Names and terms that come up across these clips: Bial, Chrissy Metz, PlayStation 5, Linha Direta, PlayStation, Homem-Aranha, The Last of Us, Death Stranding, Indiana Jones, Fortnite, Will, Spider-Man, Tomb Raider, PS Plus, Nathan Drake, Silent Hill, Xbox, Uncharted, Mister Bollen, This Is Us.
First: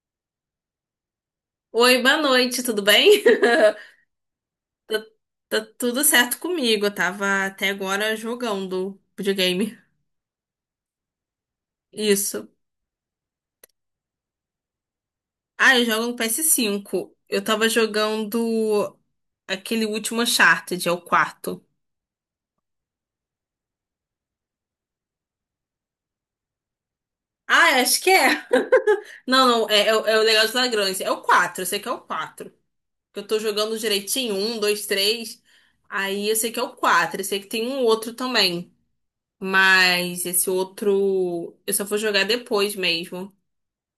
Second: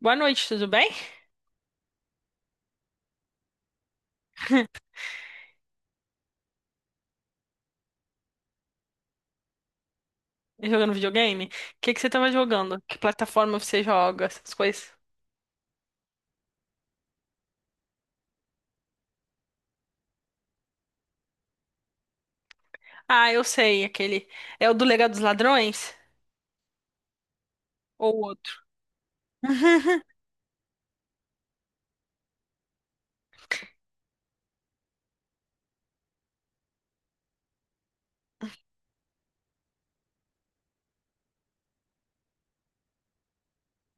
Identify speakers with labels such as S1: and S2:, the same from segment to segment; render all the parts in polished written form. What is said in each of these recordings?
S1: Boa noite, tudo bem?
S2: Oi, boa noite, tudo bem? Tá, tá tudo certo comigo. Eu tava até agora jogando videogame.
S1: Jogando videogame? O que que você tava
S2: Isso.
S1: jogando? Que plataforma você joga? Essas coisas.
S2: Ah, eu jogo no PS5. Eu tava jogando aquele último Uncharted, é o quarto.
S1: Ah, eu sei, aquele. É o do Legado dos Ladrões?
S2: Ah, eu acho que
S1: Ou
S2: é.
S1: outro?
S2: Não, não, é, é, o é o Legal dos Ladrões. É o quatro. Eu sei que é o quatro. Eu tô jogando direitinho, um, dois, três. Aí eu sei que é o quatro. Eu sei que tem um outro também. Mas esse outro eu só vou jogar depois mesmo.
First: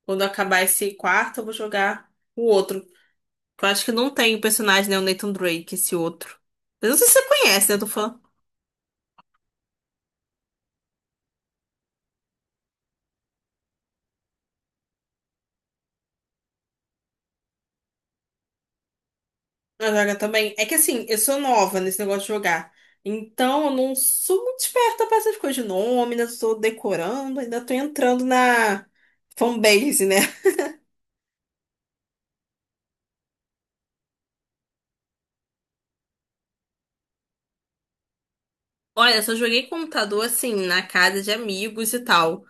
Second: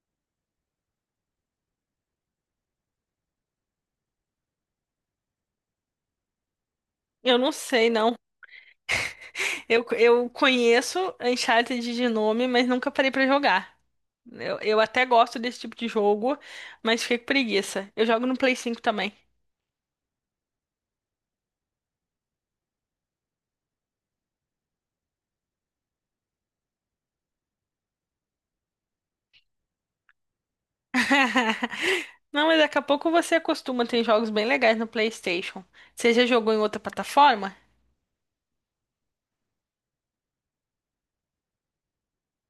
S2: Quando acabar esse quarto, eu vou jogar o outro. Eu acho que não tem o personagem, né? O Nathan Drake, esse outro. Eu não sei se você
S1: Eu não
S2: conhece, né? Eu tô
S1: sei, não.
S2: falando.
S1: Eu conheço Uncharted de nome, mas nunca parei pra jogar. Eu até gosto desse tipo de jogo, mas fiquei com preguiça. Eu jogo no Play 5 também.
S2: Eu jogo também. É que assim, eu sou nova nesse negócio de jogar. Então, eu não sou muito esperta pra essas coisas de nome, ainda tô decorando, ainda tô entrando na fanbase, né?
S1: Não, mas daqui a pouco você acostuma. Tem jogos bem legais no PlayStation. Você já jogou em outra plataforma?
S2: Olha, só joguei computador assim, na casa de amigos e tal.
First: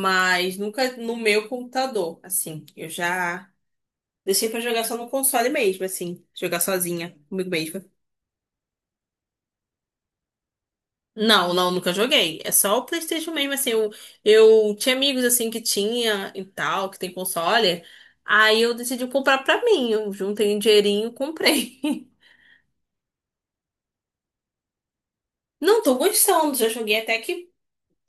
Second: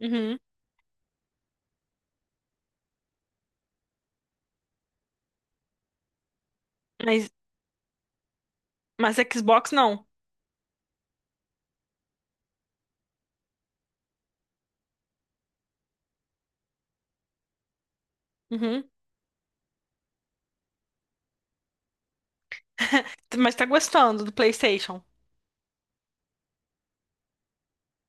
S1: Uhum.
S2: nunca no meu computador. Assim, eu já. Deixei pra jogar só no console mesmo, assim. Jogar sozinha,
S1: Mas
S2: comigo mesma.
S1: Mas Xbox não.
S2: Não, não, nunca joguei. É só o PlayStation mesmo, assim. Eu tinha amigos, assim, que tinha e tal, que tem console. Aí eu
S1: Uhum.
S2: decidi comprar pra mim. Eu juntei um dinheirinho, comprei.
S1: Mas tá gostando do PlayStation.
S2: Não, tô gostando. Já joguei até que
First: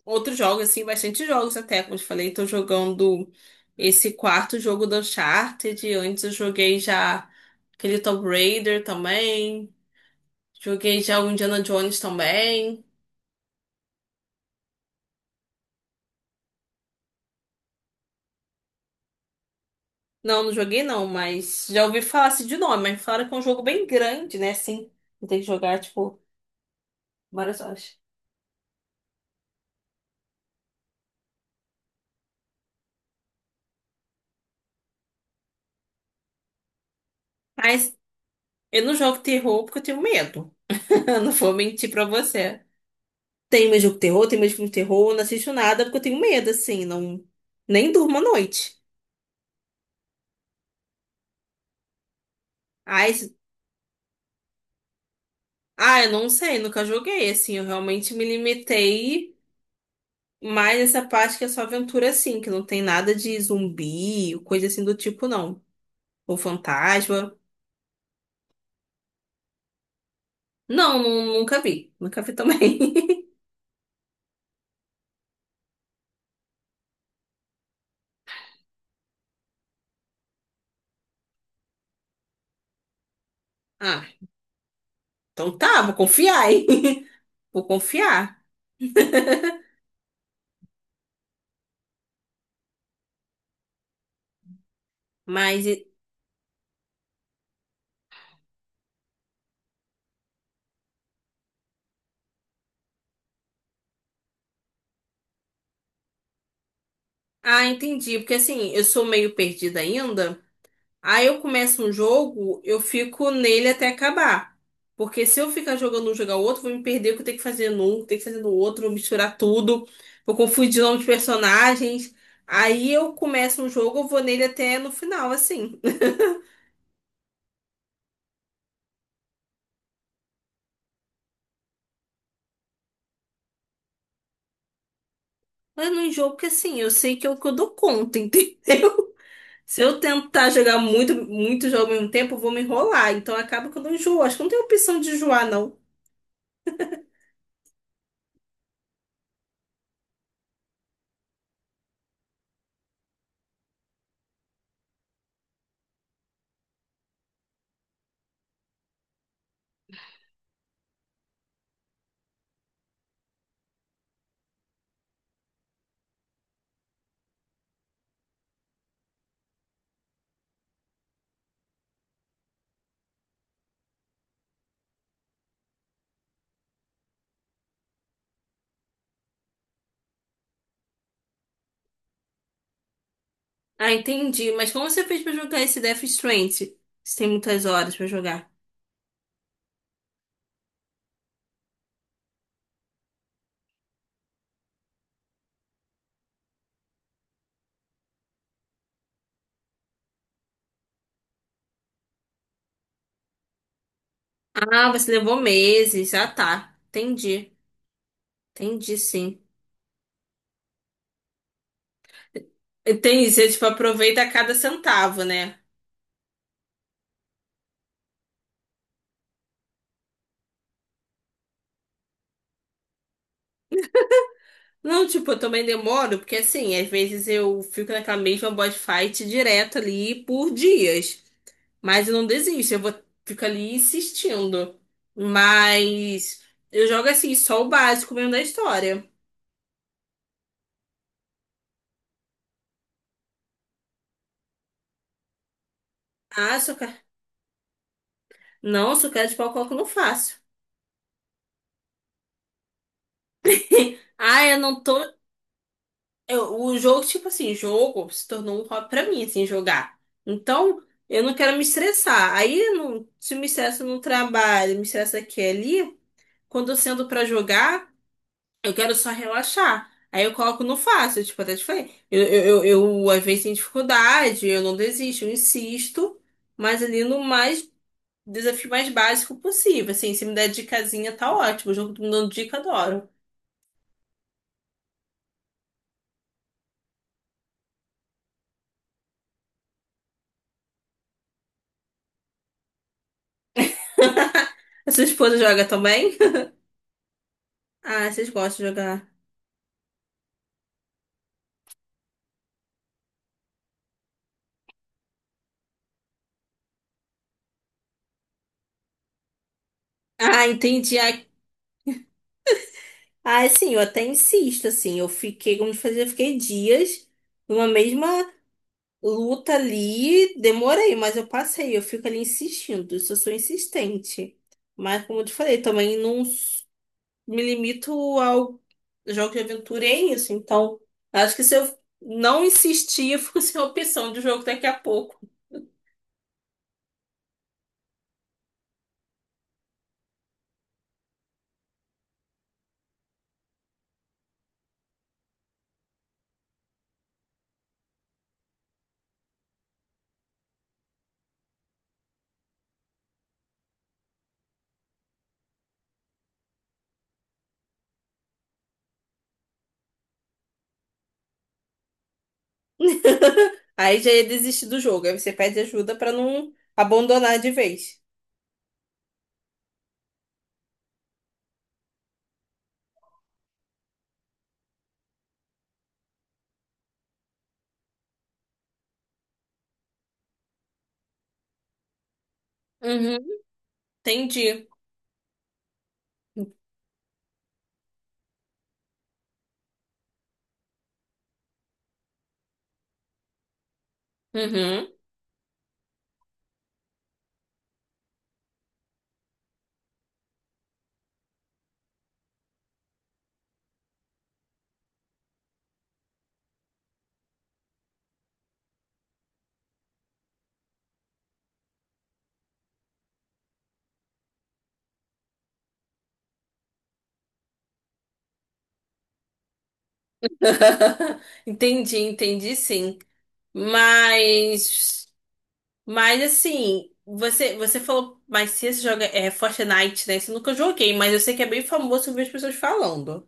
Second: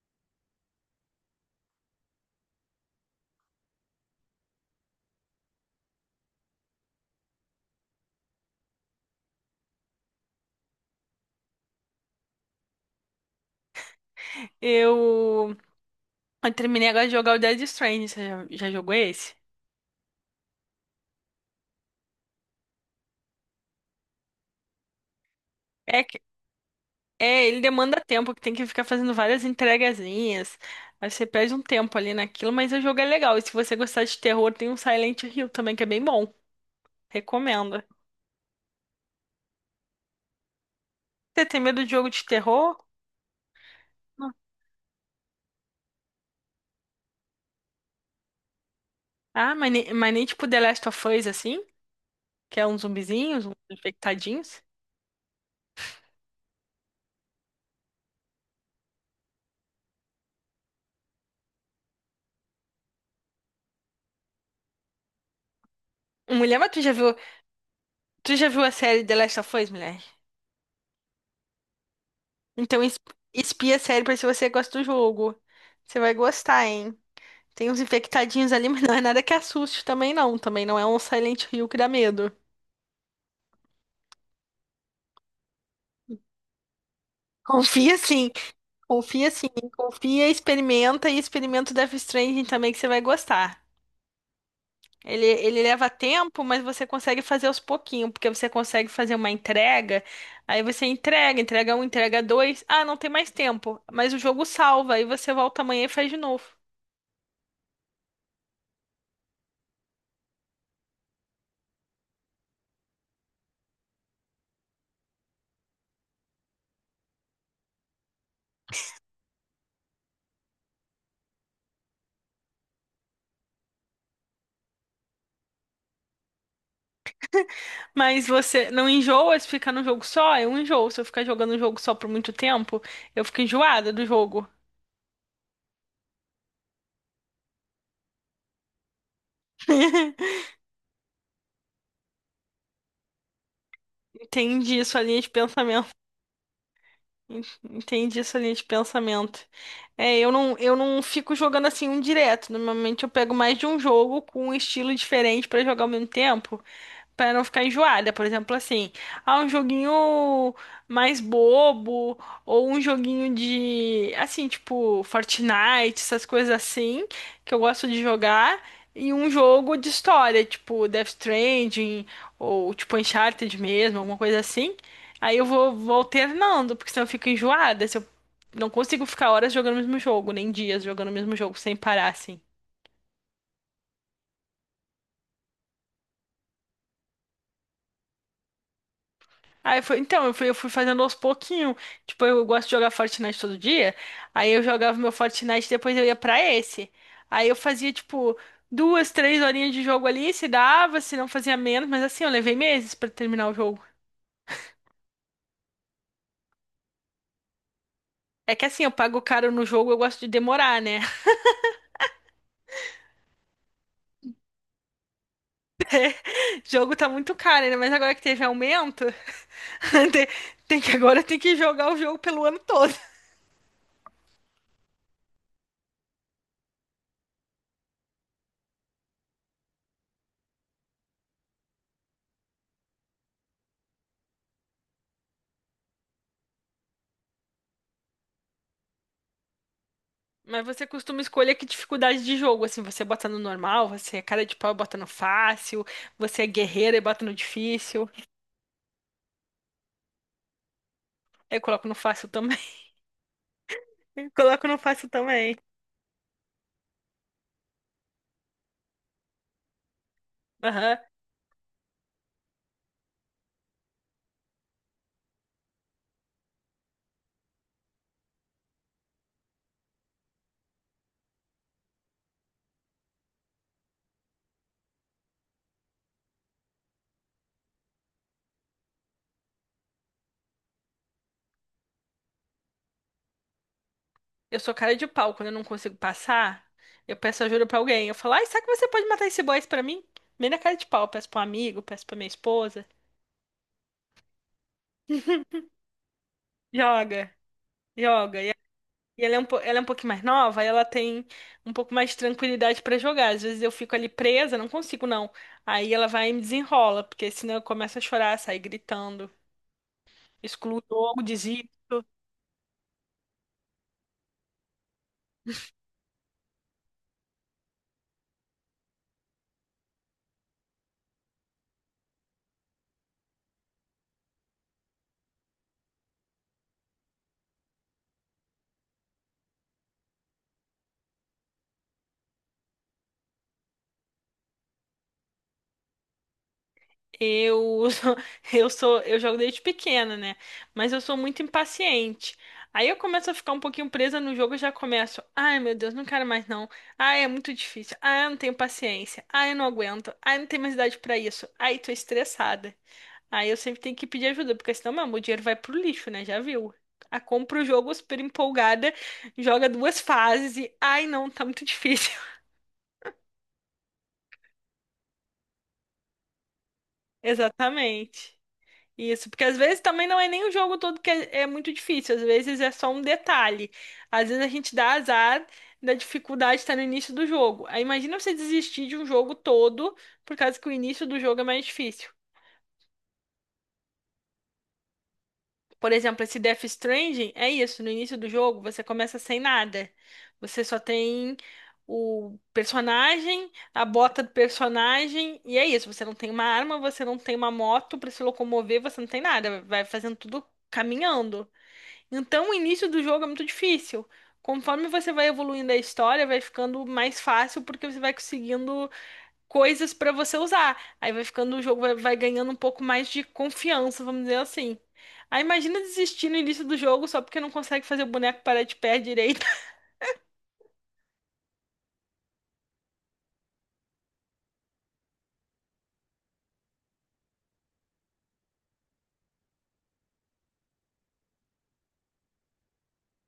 S2: outros jogos, assim, bastante jogos até. Como eu te falei, tô jogando esse quarto jogo do Uncharted. Antes eu joguei já aquele Tomb Raider também. Joguei já o Indiana Jones também.
S1: Eu, eu terminei agora de jogar o Dead Stranding. Você já jogou esse?
S2: Não, não joguei não, mas já ouvi falar assim de nome, mas falaram que é um jogo bem grande, né? Assim, tem que jogar,
S1: É,
S2: tipo,
S1: que- é,
S2: várias
S1: ele
S2: horas.
S1: demanda tempo, que tem que ficar fazendo várias entregazinhas. Aí você perde um tempo ali naquilo, mas o jogo é legal. E se você gostar de terror, tem um Silent Hill também, que é bem bom. Recomendo.
S2: Mas eu não jogo terror porque eu tenho medo. Eu Não
S1: Você
S2: vou
S1: tem medo
S2: mentir
S1: de
S2: pra
S1: jogo de
S2: você.
S1: terror?
S2: Tem meu jogo de terror,
S1: Não.
S2: tem meu filme de terror, eu não assisto nada porque eu tenho medo, assim, não... Nem durmo à noite.
S1: Ah, mas, mas nem tipo The Last of Us, assim? Que é uns
S2: Ai,
S1: zumbizinhos, uns infectadinhos.
S2: ah, eu não sei, nunca joguei, assim, eu realmente me limitei mais essa parte que é só aventura, assim, que não tem nada de zumbi, coisa assim do tipo, não. Ou
S1: Mulher, mas
S2: fantasma.
S1: tu já viu a série The Last of Us, mulher?
S2: Não, nunca vi. Nunca vi também.
S1: Então, espia a série pra ver se você gosta do jogo. Você vai gostar, hein? Tem uns infectadinhos ali, mas não é nada que assuste também, não. Também não é um Silent Hill que dá medo.
S2: Ah, então tá, vou confiar, hein? Vou
S1: Confia sim,
S2: confiar.
S1: confia, sim, experimenta e experimenta o Death Stranding também que você vai gostar. Ele
S2: Mas,
S1: leva tempo, mas você consegue fazer aos pouquinhos, porque você consegue fazer uma entrega, aí você entrega, entrega um, entrega dois. Ah, não tem mais tempo, mas o jogo salva, aí você volta amanhã e faz de novo.
S2: ah, entendi. Porque assim, eu sou meio perdida ainda. Aí eu começo um jogo, eu fico nele até acabar. Porque se eu ficar jogando um, jogar o outro, vou me perder o que eu tenho que fazer num, o que eu tenho que fazer no outro, vou misturar tudo, vou confundir o nome de personagens. Aí eu começo um jogo, eu vou nele até no final, assim.
S1: Mas você não enjoa se ficar num jogo só? Eu enjoo. Se eu ficar jogando um jogo só por muito tempo, eu fico enjoada do jogo.
S2: Mas não enjoo, porque assim, eu sei que é o que eu dou conta, entendeu? Se eu tentar jogar muito, muito jogo ao mesmo tempo, eu vou me enrolar. Então acaba que eu não enjoo. Acho que não tem
S1: Entendi
S2: opção
S1: sua
S2: de
S1: linha de
S2: enjoar, não.
S1: pensamento. En- Entendi sua linha de pensamento. É, eu não fico jogando assim um direto. Normalmente eu pego mais de um jogo com um estilo diferente pra jogar ao mesmo tempo, para não ficar enjoada. Por exemplo, assim, ah, um joguinho mais bobo, ou um joguinho de, assim, tipo, Fortnite, essas coisas assim, que eu gosto de jogar, e um jogo de história, tipo Death Stranding, ou tipo Uncharted mesmo, alguma coisa assim. Aí eu vou alternando, porque senão eu fico enjoada, se eu não consigo ficar horas jogando o mesmo jogo, nem dias jogando o mesmo jogo, sem parar, assim.
S2: Ah, entendi. Mas como você fez pra jogar esse Death Stranding? Você tem muitas horas pra jogar.
S1: Aí foi, então, eu fui fazendo aos pouquinho. Tipo, eu gosto de jogar Fortnite todo dia. Aí eu jogava meu Fortnite, depois eu ia pra esse. Aí eu fazia, tipo, duas, três horinhas de jogo ali, se dava, se não fazia menos, mas assim, eu levei meses pra terminar o jogo.
S2: Ah, você levou meses. Ah, tá. Entendi.
S1: É que assim, eu
S2: Entendi,
S1: pago
S2: sim.
S1: caro no jogo, eu gosto de demorar, né?
S2: Entendi. Você, tipo, aproveita cada centavo, né?
S1: Jogo tá muito caro, né? Mas agora que teve aumento, tem tem que agora tem que jogar o jogo pelo ano todo.
S2: Não, tipo, eu também demoro, porque assim, às vezes eu fico naquela mesma boss fight direto ali por dias. Mas eu não desisto, eu vou fico ali insistindo. Mas eu jogo assim, só o básico mesmo da história.
S1: Mas você costuma escolher que dificuldade de jogo? Assim, você bota no normal, você é cara de pau e bota no fácil, você é
S2: Ah, sou
S1: guerreira e
S2: cara.
S1: bota no difícil.
S2: Não, sou cara de pau, coloco, não faço.
S1: Eu coloco no fácil também. Eu
S2: Ah, eu
S1: coloco no
S2: não tô.
S1: fácil também.
S2: O jogo, tipo assim, jogo se tornou um hobby pra mim, assim, jogar. Então,
S1: Aham.
S2: eu não quero me estressar. Aí, eu não, se eu me estresso no trabalho, me estressa aqui e ali, quando eu sento pra jogar. Eu quero só relaxar. Aí eu coloco no fácil, tipo, até te falei. Eu, às vezes tenho dificuldade, eu não desisto, eu insisto, mas ali no mais desafio mais básico possível. Assim, se me der dicasinha, tá ótimo. O jogo tá me dando dica, adoro.
S1: Eu sou cara de pau, quando eu não consigo passar, eu peço ajuda pra alguém. Eu falo, ai, será que você pode matar esse boss pra mim? Bem na cara de pau, eu peço pra um amigo, peço pra minha esposa.
S2: A sua esposa joga também?
S1: Joga,
S2: Ah, vocês
S1: joga. E
S2: gostam de jogar.
S1: ela é ela é um pouquinho mais nova, aí ela tem um pouco mais de tranquilidade pra jogar. Às vezes eu fico ali presa, não consigo, não. Aí ela vai e me desenrola, porque senão eu começo a chorar, sair gritando,
S2: Ah,
S1: excluo o
S2: entendi. Ah,
S1: jogo.
S2: ah, assim, eu até insisto, assim. Eu fiquei, como eu te eu fiquei dias numa mesma. Luta ali, demorei, mas eu passei. Eu fico ali insistindo, isso eu sou insistente. Mas, como eu te falei, também não me limito ao jogo de aventura, e é isso. Então, acho que se eu não insistir, eu fico sem opção de jogo daqui a pouco.
S1: Eu, eu jogo desde pequena, né? Mas eu sou muito impaciente. Aí eu começo a ficar um pouquinho presa no jogo, e já começo. Ai, meu Deus, não quero mais, não. Ai, é muito difícil. Ai, eu não tenho paciência. Ai, eu não aguento. Ai, não tenho mais idade pra isso. Ai, tô estressada. Aí eu sempre tenho que pedir ajuda, porque senão, meu, o dinheiro vai pro lixo, né? Já viu? A compra o jogo super empolgada, joga duas fases e ai, não, tá muito difícil.
S2: Aí já ia desistir do jogo. Aí você pede ajuda pra não abandonar de vez.
S1: Exatamente. Isso, porque às vezes também não é nem o jogo todo que é, é muito difícil, às vezes é só um detalhe. Às vezes a gente dá azar da dificuldade estar no início do jogo. Aí imagina você desistir de um jogo todo por causa que o início do jogo é mais difícil.
S2: Uhum. Entendi.
S1: Por exemplo, esse Death Stranding é isso, no início do jogo você começa sem nada. Você só tem o personagem, a bota do
S2: Uhum.
S1: personagem, e é isso, você não tem uma arma, você não tem uma moto pra se locomover, você não tem nada, vai fazendo tudo caminhando. Então, o início do jogo é muito difícil. Conforme você vai evoluindo a história, vai ficando mais fácil porque você vai conseguindo coisas pra você usar. Aí vai ficando, o jogo vai ganhando um pouco mais de confiança, vamos dizer assim. Aí imagina desistir no início do jogo só porque não consegue fazer o boneco parar de pé direito.
S2: Entendi, entendi sim. Mas. Mas assim, você falou, mas se você joga é, é Fortnite, né? Você nunca joguei, mas eu sei que é bem famoso ver as pessoas falando.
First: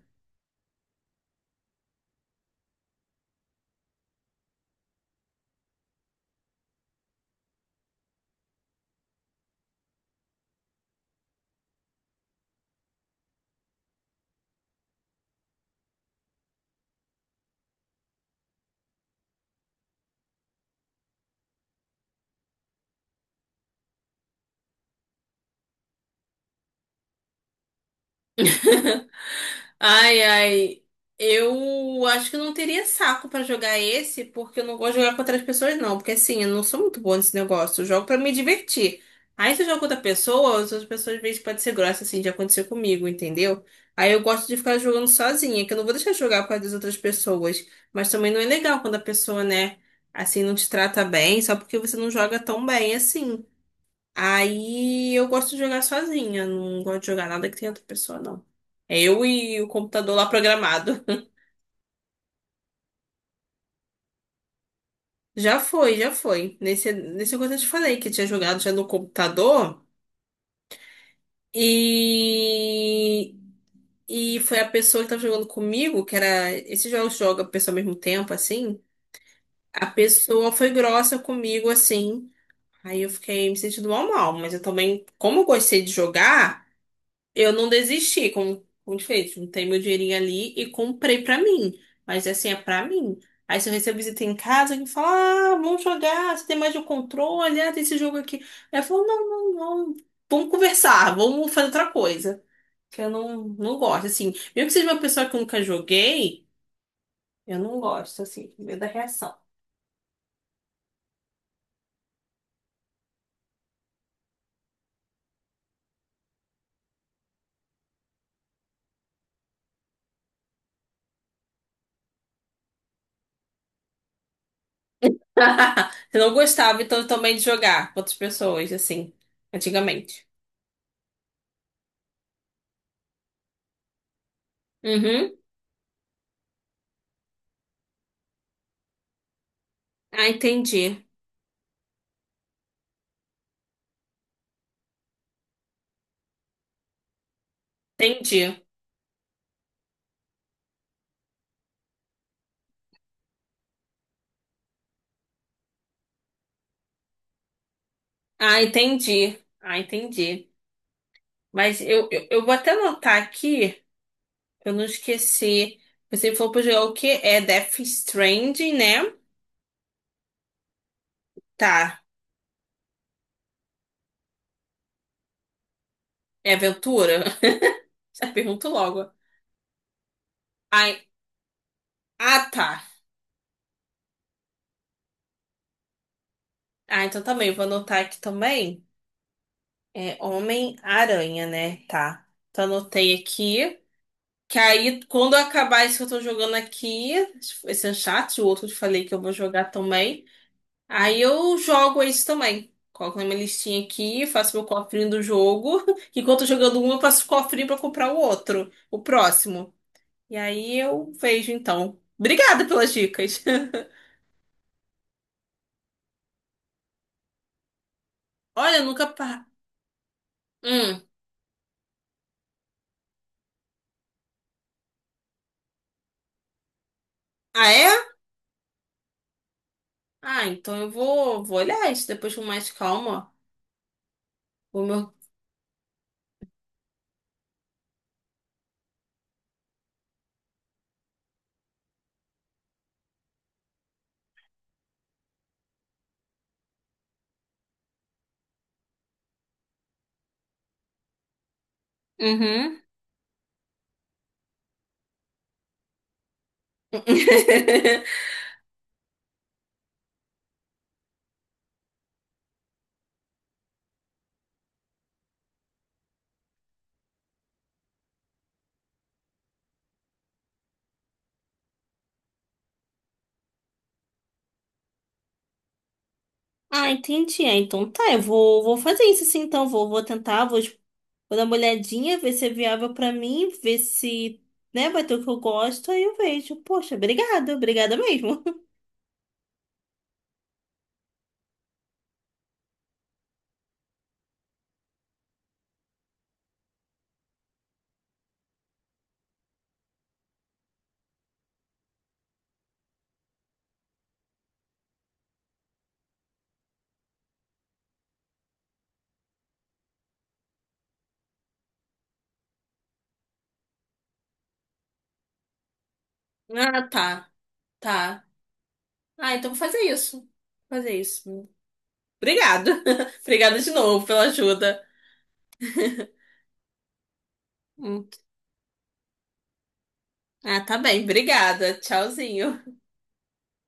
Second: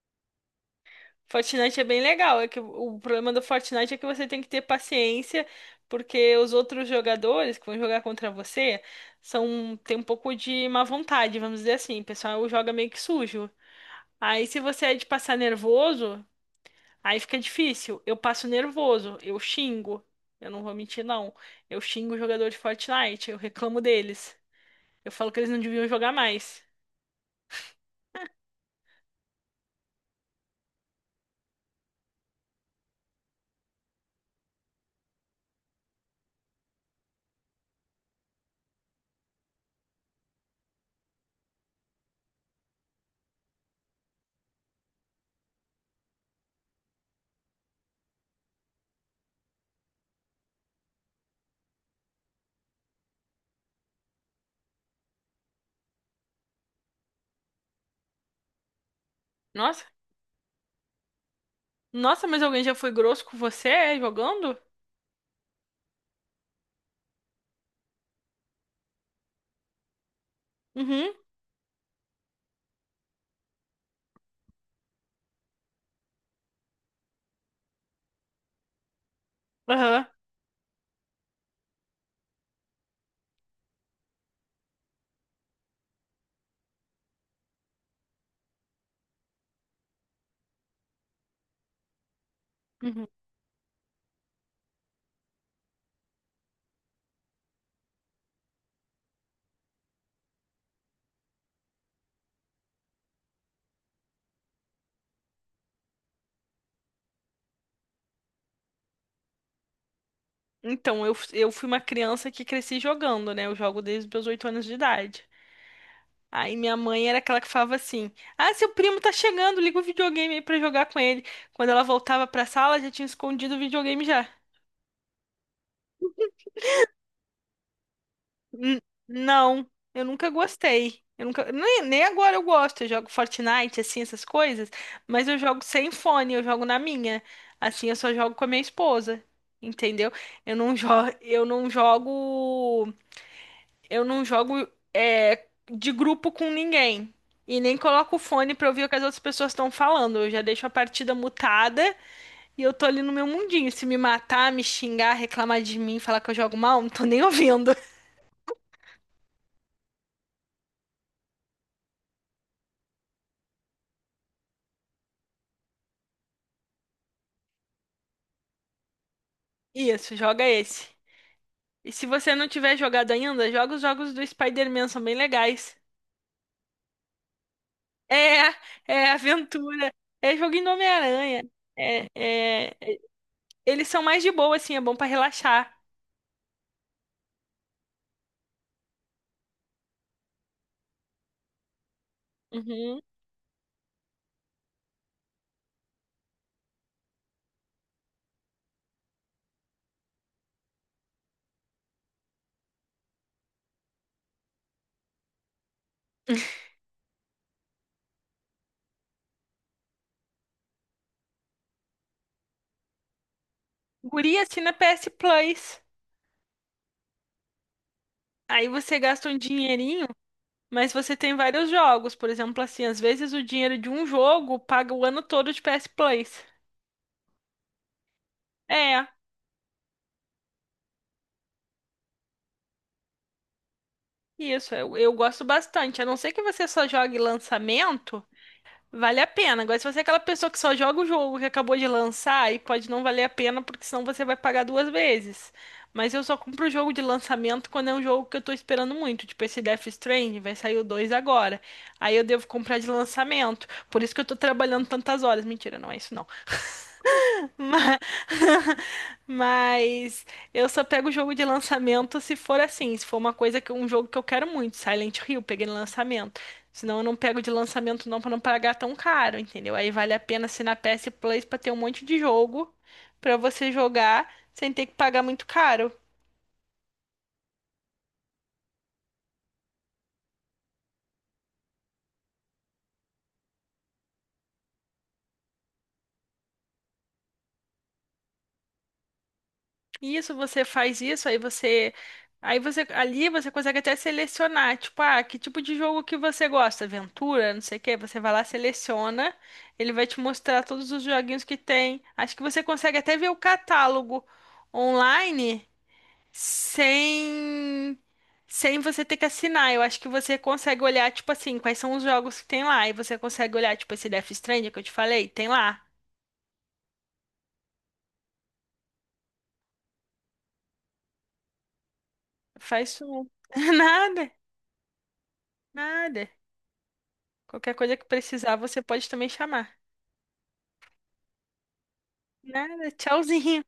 S1: Fortnite é bem legal, é que o problema do Fortnite é que você tem que ter paciência porque os outros jogadores que vão jogar contra você são, tem um pouco de má vontade, vamos dizer assim. O pessoal joga meio que sujo. Aí, se você é de passar nervoso, aí fica difícil. Eu passo nervoso, eu xingo. Eu não vou mentir, não. Eu xingo o jogador de Fortnite, eu reclamo deles. Eu falo que eles não deviam jogar mais.
S2: Ai, ai. Eu acho que eu não teria saco pra jogar esse, porque eu não gosto de jogar com outras pessoas, não. Porque assim, eu não sou muito boa nesse negócio. Eu jogo pra me divertir. Aí se eu jogo com outra pessoa, as outras pessoas às vezes podem ser grossas, assim, já aconteceu comigo, entendeu? Aí eu gosto de ficar jogando sozinha, que eu não vou deixar de jogar com as outras pessoas. Mas também não é legal quando a pessoa, né, assim, não te trata bem, só porque você não joga tão bem assim. Aí eu gosto de jogar sozinha, não gosto de jogar nada que tenha outra pessoa, não. É eu e o
S1: Nossa,
S2: computador lá programado.
S1: nossa, mas alguém já foi grosso com você, é, jogando?
S2: Já foi, já foi. Nesse coisa eu te falei que eu tinha jogado já no computador.
S1: Uhum,
S2: E, e foi a pessoa que tava jogando comigo, que era. Esses jogos joga a pessoa ao mesmo tempo, assim. A
S1: aham.
S2: pessoa foi grossa comigo, assim. Aí eu fiquei me sentindo mal, mal. Mas eu também, como eu gostei de jogar. Eu não desisti com desfeito. Juntei meu dinheirinho ali e comprei pra mim. Mas assim, é pra
S1: Uhum.
S2: mim. Aí se eu recebo visita em casa, que fala, ah, vamos jogar, você tem mais de um controle, ah, tem esse jogo aqui. Aí eu falo, não, não, não, vamos conversar, vamos fazer outra coisa. Que eu não, não gosto, assim. Mesmo que seja uma pessoa que eu nunca joguei, eu não gosto, assim, com medo da reação.
S1: Então, eu fui uma criança que cresci jogando, né? Eu jogo desde os meus 8 anos de idade. Aí minha mãe era aquela que falava assim: ah, seu primo tá chegando, liga o videogame aí pra jogar com ele. Quando ela voltava pra sala, já tinha escondido o videogame já.
S2: Eu não gostava, então, também de jogar com outras pessoas,
S1: N-
S2: assim,
S1: não, eu
S2: antigamente.
S1: nunca gostei. Eu nunca, nem agora eu gosto. Eu jogo Fortnite, assim, essas coisas, mas
S2: Uhum.
S1: eu jogo sem fone, eu jogo na minha. Assim, eu só jogo com a minha esposa, entendeu?
S2: Ah,
S1: Eu não, jo
S2: entendi.
S1: eu não jogo. Eu não jogo. É, de grupo com ninguém. E nem coloco o fone
S2: Entendi.
S1: pra ouvir o que as outras pessoas estão falando. Eu já deixo a partida mutada e eu tô ali no meu mundinho. Se me matar, me xingar, reclamar de mim, falar que eu jogo mal, não tô nem ouvindo.
S2: Ah, entendi. Ah, entendi. Mas eu vou até anotar aqui, pra eu não esqueci. Você falou pra jogar o quê? É Death Stranding, né?
S1: Isso, joga esse. E
S2: Tá.
S1: se você não tiver jogado ainda, joga os jogos do Spider-Man, são bem legais.
S2: É aventura?
S1: É,
S2: Já pergunto logo.
S1: é aventura. É joguinho do
S2: Ai,
S1: Homem-Aranha. É,
S2: ah, tá.
S1: é. Eles são mais de boa, assim, é bom pra relaxar.
S2: Ah, então também, vou anotar aqui também. É Homem-Aranha, né? Tá. Então
S1: Uhum.
S2: anotei aqui. Que aí, quando eu acabar isso que eu tô jogando aqui, esse Uncharted, o outro que eu falei que eu vou jogar também. Aí eu jogo isso também. Coloco na minha listinha aqui, faço meu cofrinho do jogo. Enquanto eu tô jogando um, eu faço o cofrinho pra comprar o outro, o próximo. E aí eu vejo então. Obrigada pelas dicas.
S1: Guri assina PS Plus. Aí
S2: Olha, eu
S1: você
S2: nunca.
S1: gasta um dinheirinho, mas
S2: Hum.
S1: você tem vários jogos. Por exemplo, assim, às vezes o dinheiro de um jogo paga o ano todo de PS Plus.
S2: Ah, é?
S1: É,
S2: Ah, então eu vou, vou olhar isso depois com mais calma.
S1: isso,
S2: O
S1: eu,
S2: meu.
S1: eu gosto bastante. A não ser que você só jogue lançamento. Vale a pena. Agora, se você é aquela pessoa que só joga o jogo que acabou de lançar, aí pode não valer a pena, porque senão você vai pagar duas vezes. Mas eu só compro o jogo de lançamento quando é um jogo que eu tô esperando muito. Tipo, esse Death Stranding, vai sair o 2 agora. Aí eu devo comprar
S2: Uhum.
S1: de lançamento. Por isso que eu tô trabalhando tantas horas. Mentira, não é isso, não. Ma- Mas eu só pego o jogo de lançamento se for assim, se for uma coisa, que um jogo que eu quero muito, Silent Hill, peguei no lançamento. Senão eu não pego de lançamento, não, para não pagar tão caro, entendeu? Aí vale a pena assinar PS Plus para ter um monte de jogo para você jogar sem ter que pagar muito caro.
S2: Ah, entendi. Ah, então tá, eu vou, vou fazer isso sim, então. Vou tentar, vou dar uma olhadinha, ver se é viável pra mim, ver se, né, vai ter o que eu gosto, aí eu vejo. Poxa, obrigada, obrigada mesmo.
S1: Isso, você faz isso, aí você. Aí você. Ali você consegue até selecionar, tipo, ah, que tipo de jogo que você gosta? Aventura, não sei o quê. Você vai lá, seleciona, ele vai te mostrar todos os joguinhos que tem. Acho que você consegue até ver o catálogo online sem. Sem você ter que assinar, eu acho que você consegue olhar, tipo assim, quais são os jogos que tem lá. E você consegue olhar, tipo, esse Death Stranding que eu te falei, tem lá.
S2: Ah, tá, tá. Ah, então vou fazer isso. Vou Fazer isso. Obrigado,
S1: Faz um
S2: Obrigada de novo pela
S1: nada,
S2: ajuda.
S1: nada. Qualquer coisa que
S2: Hum.
S1: precisar, você pode também chamar.
S2: Ah, tá bem. Obrigada. Tchauzinho.
S1: Nada, tchauzinho.